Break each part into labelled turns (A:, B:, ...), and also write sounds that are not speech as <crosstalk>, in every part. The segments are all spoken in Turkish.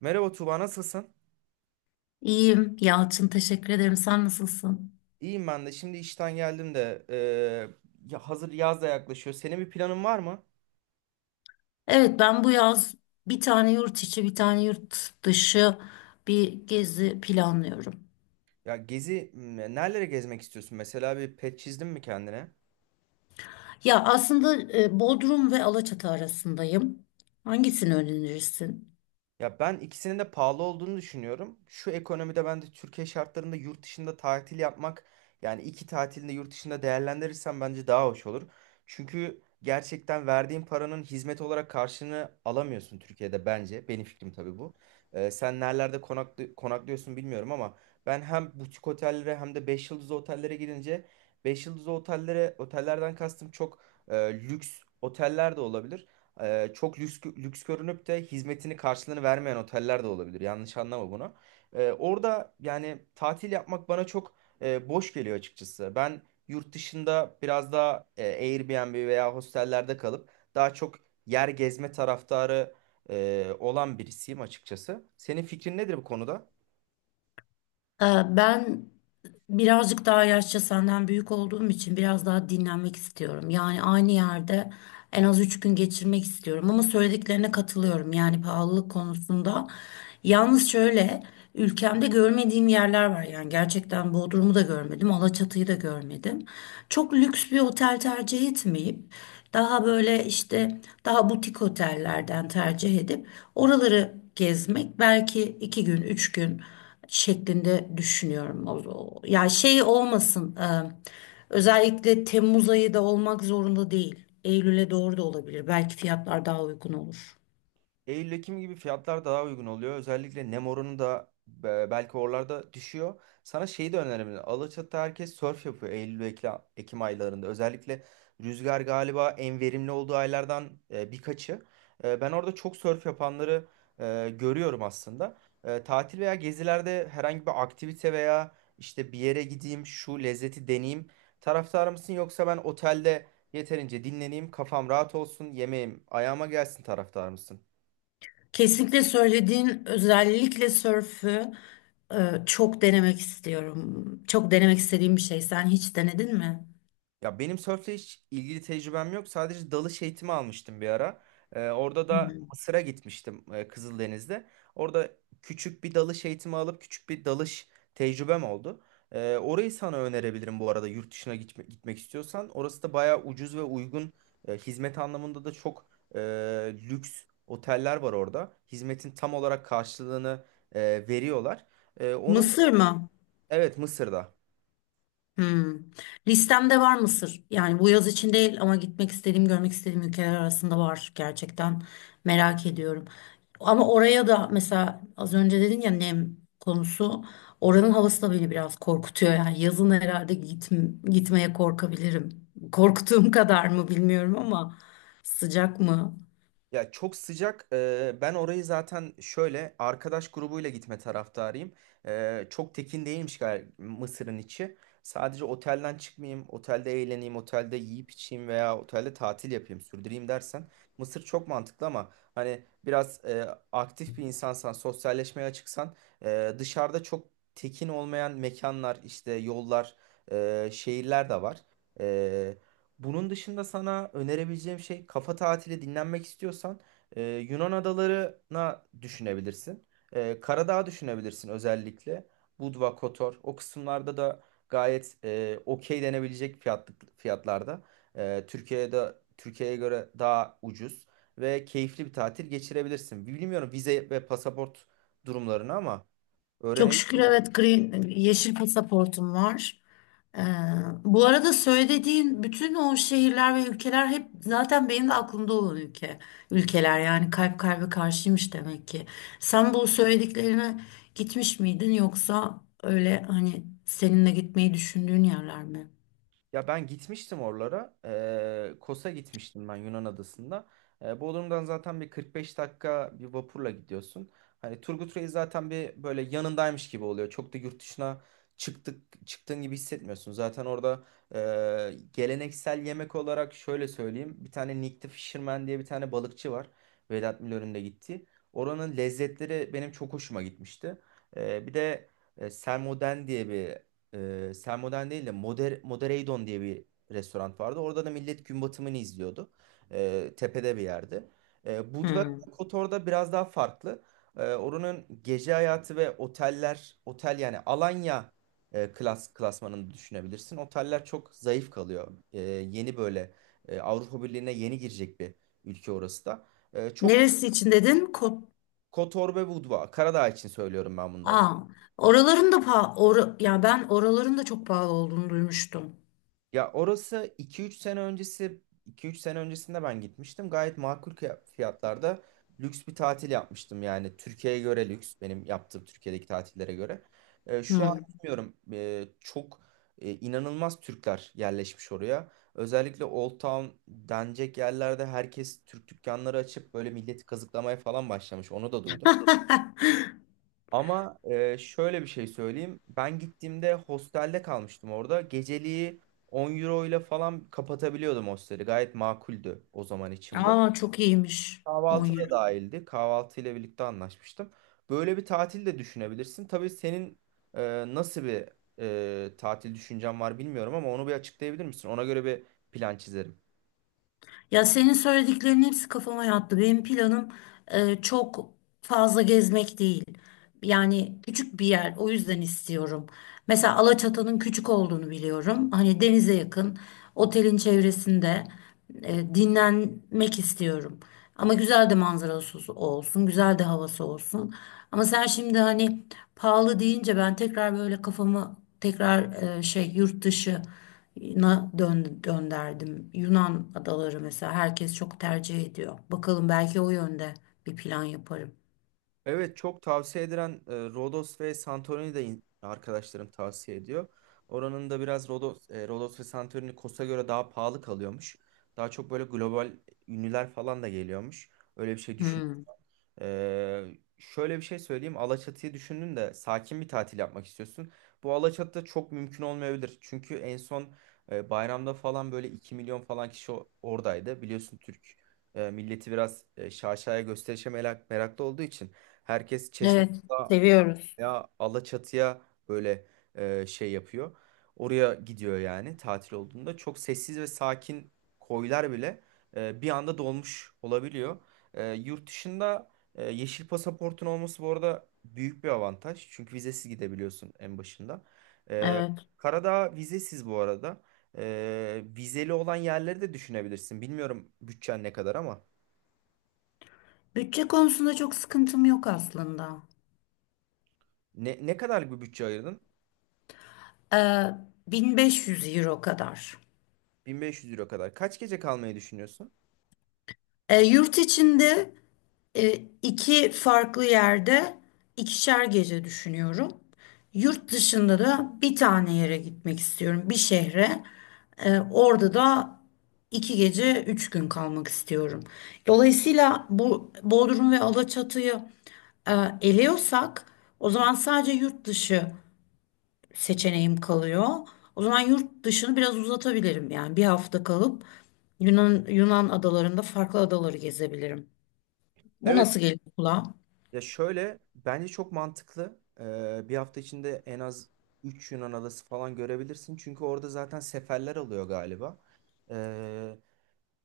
A: Merhaba Tuba, nasılsın?
B: İyiyim Yalçın, teşekkür ederim. Sen nasılsın?
A: İyiyim ben de. Şimdi işten geldim de ya hazır yaz da yaklaşıyor. Senin bir planın var mı?
B: Evet, ben bu yaz bir tane yurt içi bir tane yurt dışı bir gezi planlıyorum.
A: Ya nerelere gezmek istiyorsun? Mesela bir pet çizdin mi kendine?
B: Ya aslında Bodrum ve Alaçatı arasındayım. Hangisini önerirsin?
A: Ya ben ikisinin de pahalı olduğunu düşünüyorum. Şu ekonomide ben de Türkiye şartlarında yurt dışında tatil yapmak yani iki tatilini yurt dışında değerlendirirsem bence daha hoş olur. Çünkü gerçekten verdiğin paranın hizmet olarak karşılığını alamıyorsun Türkiye'de bence. Benim fikrim tabii bu. Sen nerelerde konaklıyorsun bilmiyorum ama ben hem butik otellere hem de 5 yıldızlı otellere gidince 5 yıldızlı otellerden kastım çok e, lüks oteller de olabilir. Çok lüks görünüp de hizmetini karşılığını vermeyen oteller de olabilir. Yanlış anlama bunu. Orada yani tatil yapmak bana çok boş geliyor açıkçası. Ben yurt dışında biraz daha Airbnb veya hostellerde kalıp daha çok yer gezme taraftarı olan birisiyim açıkçası. Senin fikrin nedir bu konuda?
B: Ee, Ben birazcık daha yaşça senden büyük olduğum için biraz daha dinlenmek istiyorum. Yani aynı yerde en az üç gün geçirmek istiyorum. Ama söylediklerine katılıyorum, yani pahalılık konusunda. Yalnız şöyle, ülkemde görmediğim yerler var, yani gerçekten Bodrum'u da görmedim, Alaçatı'yı da görmedim. Çok lüks bir otel tercih etmeyip daha böyle işte daha butik otellerden tercih edip oraları gezmek belki iki gün, üç gün şeklinde düşünüyorum. Özellikle Temmuz ayı da olmak zorunda değil. Eylül'e doğru da olabilir. Belki fiyatlar daha uygun olur.
A: Eylül-Ekim gibi fiyatlar daha uygun oluyor. Özellikle nem oranı da belki oralarda düşüyor. Sana şeyi de önerebilirim. Alaçatı herkes sörf yapıyor Eylül-Ekim aylarında. Özellikle rüzgar galiba en verimli olduğu aylardan birkaçı. Ben orada çok sörf yapanları görüyorum aslında. Tatil veya gezilerde herhangi bir aktivite veya işte bir yere gideyim, şu lezzeti deneyeyim taraftarı mısın? Yoksa ben otelde yeterince dinleneyim, kafam rahat olsun, yemeğim ayağıma gelsin taraftar mısın?
B: Kesinlikle söylediğin özellikle sörfü e, çok denemek istiyorum. Çok denemek istediğim bir şey. Sen hiç denedin mi?
A: Ya benim sörfle hiç ilgili tecrübem yok. Sadece dalış eğitimi almıştım bir ara. Orada
B: Hı.
A: da Mısır'a gitmiştim Kızıldeniz'de. Orada küçük bir dalış eğitimi alıp küçük bir dalış tecrübem oldu. Orayı sana önerebilirim bu arada yurt dışına gitmek istiyorsan. Orası da bayağı ucuz ve uygun. Hizmet anlamında da çok e, lüks oteller var orada. Hizmetin tam olarak karşılığını e, veriyorlar. Onun
B: Mısır mı?
A: evet Mısır'da.
B: Hmm. Listemde var Mısır. Yani bu yaz için değil ama gitmek istediğim, görmek istediğim ülkeler arasında var gerçekten. Merak ediyorum. Ama oraya da, mesela az önce dedin ya, nem konusu. Oranın havası da beni biraz korkutuyor. Yani yazın herhalde gitmeye korkabilirim. Korktuğum <laughs> kadar mı bilmiyorum ama sıcak mı?
A: Ya çok sıcak. Ben orayı zaten şöyle arkadaş grubuyla gitme taraftarıyım. Çok tekin değilmiş Mısır'ın içi. Sadece otelden çıkmayayım, otelde eğleneyim, otelde yiyip içeyim veya otelde tatil yapayım, sürdüreyim dersen Mısır çok mantıklı ama hani biraz aktif bir insansan, sosyalleşmeye açıksan dışarıda çok tekin olmayan mekanlar, işte yollar, şehirler de var. Bunun dışında sana önerebileceğim şey kafa tatili dinlenmek istiyorsan Yunan adalarına düşünebilirsin. Karadağ düşünebilirsin özellikle. Budva, Kotor o kısımlarda da gayet okey denebilecek fiyatlarda. Türkiye'de Türkiye'ye göre daha ucuz ve keyifli bir tatil geçirebilirsin. Bilmiyorum vize ve pasaport durumlarını ama
B: Çok şükür,
A: öğrenebilirsin.
B: evet, green, yeşil pasaportum var. Ee, Bu arada söylediğin bütün o şehirler ve ülkeler hep zaten benim de aklımda olan ülkeler, yani kalp kalbe karşıymış demek ki. Sen bu söylediklerine gitmiş miydin, yoksa öyle hani seninle gitmeyi düşündüğün yerler mi?
A: Ya ben gitmiştim oralara. Kos'a gitmiştim ben Yunan adasında. Bodrum'dan zaten bir 45 dakika bir vapurla gidiyorsun. Hani Turgut Reis zaten bir böyle yanındaymış gibi oluyor. Çok da yurt dışına çıktık çıktığın gibi hissetmiyorsun. Zaten orada geleneksel yemek olarak şöyle söyleyeyim. Bir tane Nick the Fisherman diye bir tane balıkçı var. Vedat Milor'un da gittiği. Oranın lezzetleri benim çok hoşuma gitmişti. Bir de Selmoden diye bir Sermoden değil de Modereidon diye bir restoran vardı. Orada da millet gün batımını izliyordu. Tepede bir yerde. Budva
B: Hmm.
A: Kotor'da biraz daha farklı. Oranın gece hayatı ve oteller, otel yani Alanya klasmanını düşünebilirsin. Oteller çok zayıf kalıyor. Yeni böyle Avrupa Birliği'ne yeni girecek bir ülke orası da. E, çok
B: Neresi için dedin? Ko
A: Kotor ve Budva, Karadağ için söylüyorum ben bunları.
B: Aa, oraların da ya ben oraların da çok pahalı olduğunu duymuştum.
A: Ya orası iki üç sene öncesinde ben gitmiştim. Gayet makul fiyatlarda lüks bir tatil yapmıştım. Yani Türkiye'ye göre lüks benim yaptığım Türkiye'deki tatillere göre. Şu an
B: Hmm.
A: bilmiyorum çok inanılmaz Türkler yerleşmiş oraya. Özellikle Old Town denecek yerlerde herkes Türk dükkanları açıp böyle milleti kazıklamaya falan başlamış. Onu da duydum. Ama şöyle bir şey söyleyeyim. Ben gittiğimde hostelde kalmıştım orada. Geceliği 10 euro ile falan kapatabiliyordum hosteli. Gayet makuldü o zaman için bu.
B: Aa, çok iyiymiş. 10
A: Kahvaltı da dahildi. Kahvaltı ile birlikte anlaşmıştım. Böyle bir tatil de düşünebilirsin. Tabii senin nasıl bir tatil düşüncen var bilmiyorum ama onu bir açıklayabilir misin? Ona göre bir plan çizerim.
B: Ya, senin söylediklerinin hepsi kafama yattı. Benim planım çok fazla gezmek değil. Yani küçük bir yer, o yüzden istiyorum. Mesela Alaçatı'nın küçük olduğunu biliyorum. Hani denize yakın, otelin çevresinde dinlenmek istiyorum. Ama güzel de manzarası olsun, güzel de havası olsun. Ama sen şimdi hani pahalı deyince ben tekrar böyle kafamı yurt dışı na dönderdim. Yunan adaları, mesela herkes çok tercih ediyor. Bakalım, belki o yönde bir plan yaparım.
A: Evet çok tavsiye edilen Rodos ve Santorini de arkadaşlarım tavsiye ediyor. Oranın da biraz Rodos ve Santorini Kos'a göre daha pahalı kalıyormuş. Daha çok böyle global ünlüler falan da geliyormuş. Öyle bir şey düşün.
B: Hmm.
A: Ee, şöyle bir şey söyleyeyim. Alaçatı'yı düşündün de sakin bir tatil yapmak istiyorsun. Bu Alaçatı'da çok mümkün olmayabilir. Çünkü en son bayramda falan böyle 2 milyon falan kişi oradaydı. Biliyorsun Türk milleti biraz şaşaya gösterişe meraklı olduğu için herkes Çeşme
B: Evet, seviyoruz.
A: ya Alaçatı'ya böyle şey yapıyor. Oraya gidiyor yani tatil olduğunda. Çok sessiz ve sakin koylar bile bir anda dolmuş olabiliyor. Yurt dışında yeşil pasaportun olması bu arada büyük bir avantaj. Çünkü vizesiz gidebiliyorsun en başında. E,
B: Evet.
A: Karadağ vizesiz bu arada. Vizeli olan yerleri de düşünebilirsin. Bilmiyorum bütçen ne kadar ama.
B: Bütçe konusunda çok sıkıntım yok aslında.
A: Ne kadarlık bir bütçe ayırdın?
B: Ee, 1500 euro kadar.
A: 1500 euro kadar. Kaç gece kalmayı düşünüyorsun?
B: E, yurt içinde e, iki farklı yerde ikişer gece düşünüyorum. Yurt dışında da bir tane yere gitmek istiyorum, bir şehre. E, orada da iki gece üç gün kalmak istiyorum. Dolayısıyla bu Bodrum ve Alaçatı'yı e, eliyorsak, o zaman sadece yurt dışı seçeneğim kalıyor. O zaman yurt dışını biraz uzatabilirim, yani bir hafta kalıp Yunan adalarında farklı adaları gezebilirim. Bu
A: Evet.
B: nasıl geliyor kulağa?
A: Ya şöyle bence çok mantıklı. Bir hafta içinde en az 3 Yunan adası falan görebilirsin. Çünkü orada zaten seferler alıyor galiba. Ee,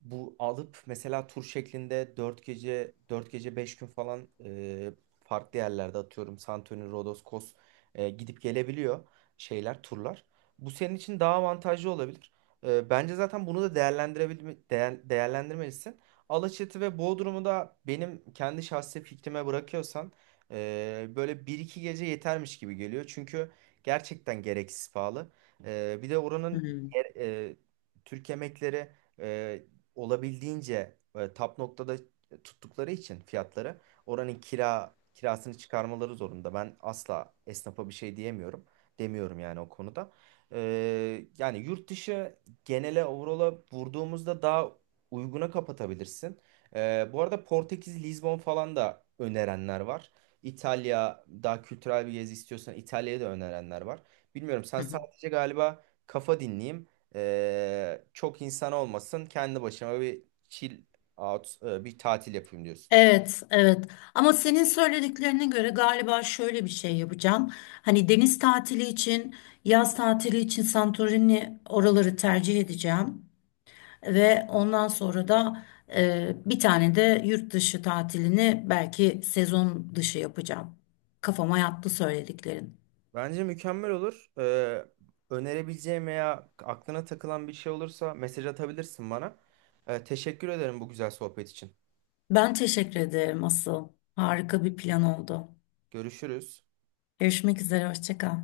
A: bu alıp mesela tur şeklinde 4 gece 5 gün falan farklı yerlerde atıyorum Santorini, Rodos, Kos gidip gelebiliyor şeyler, turlar. Bu senin için daha avantajlı olabilir. Bence zaten bunu da değerlendirmelisin. Alaçatı ve Bodrum'u da benim kendi şahsi fikrime bırakıyorsan böyle bir iki gece yetermiş gibi geliyor. Çünkü gerçekten gereksiz pahalı. Bir de oranın
B: Hmm.
A: e, Türk yemekleri e, olabildiğince tap noktada tuttukları için fiyatları oranın kirasını çıkarmaları zorunda. Ben asla esnafa bir şey diyemiyorum. Demiyorum yani o konuda. Yani yurt dışı genele overall'a vurduğumuzda daha uyguna kapatabilirsin. Bu arada Portekiz, Lizbon falan da önerenler var. İtalya daha kültürel bir gezi istiyorsan İtalya'ya da önerenler var. Bilmiyorum sen
B: Hı hı.
A: sadece galiba kafa dinleyeyim. Çok insan olmasın. Kendi başıma bir chill out, bir tatil yapayım diyorsun.
B: Evet, evet. Ama senin söylediklerine göre galiba şöyle bir şey yapacağım. Hani deniz tatili için, yaz tatili için Santorini oraları tercih edeceğim. Ve ondan sonra da bir tane de yurt dışı tatilini belki sezon dışı yapacağım. Kafama yattı söylediklerin.
A: Bence mükemmel olur. Önerebileceğim veya aklına takılan bir şey olursa mesaj atabilirsin bana. Teşekkür ederim bu güzel sohbet için.
B: Ben teşekkür ederim asıl. Harika bir plan oldu.
A: Görüşürüz.
B: Görüşmek üzere, hoşça kal.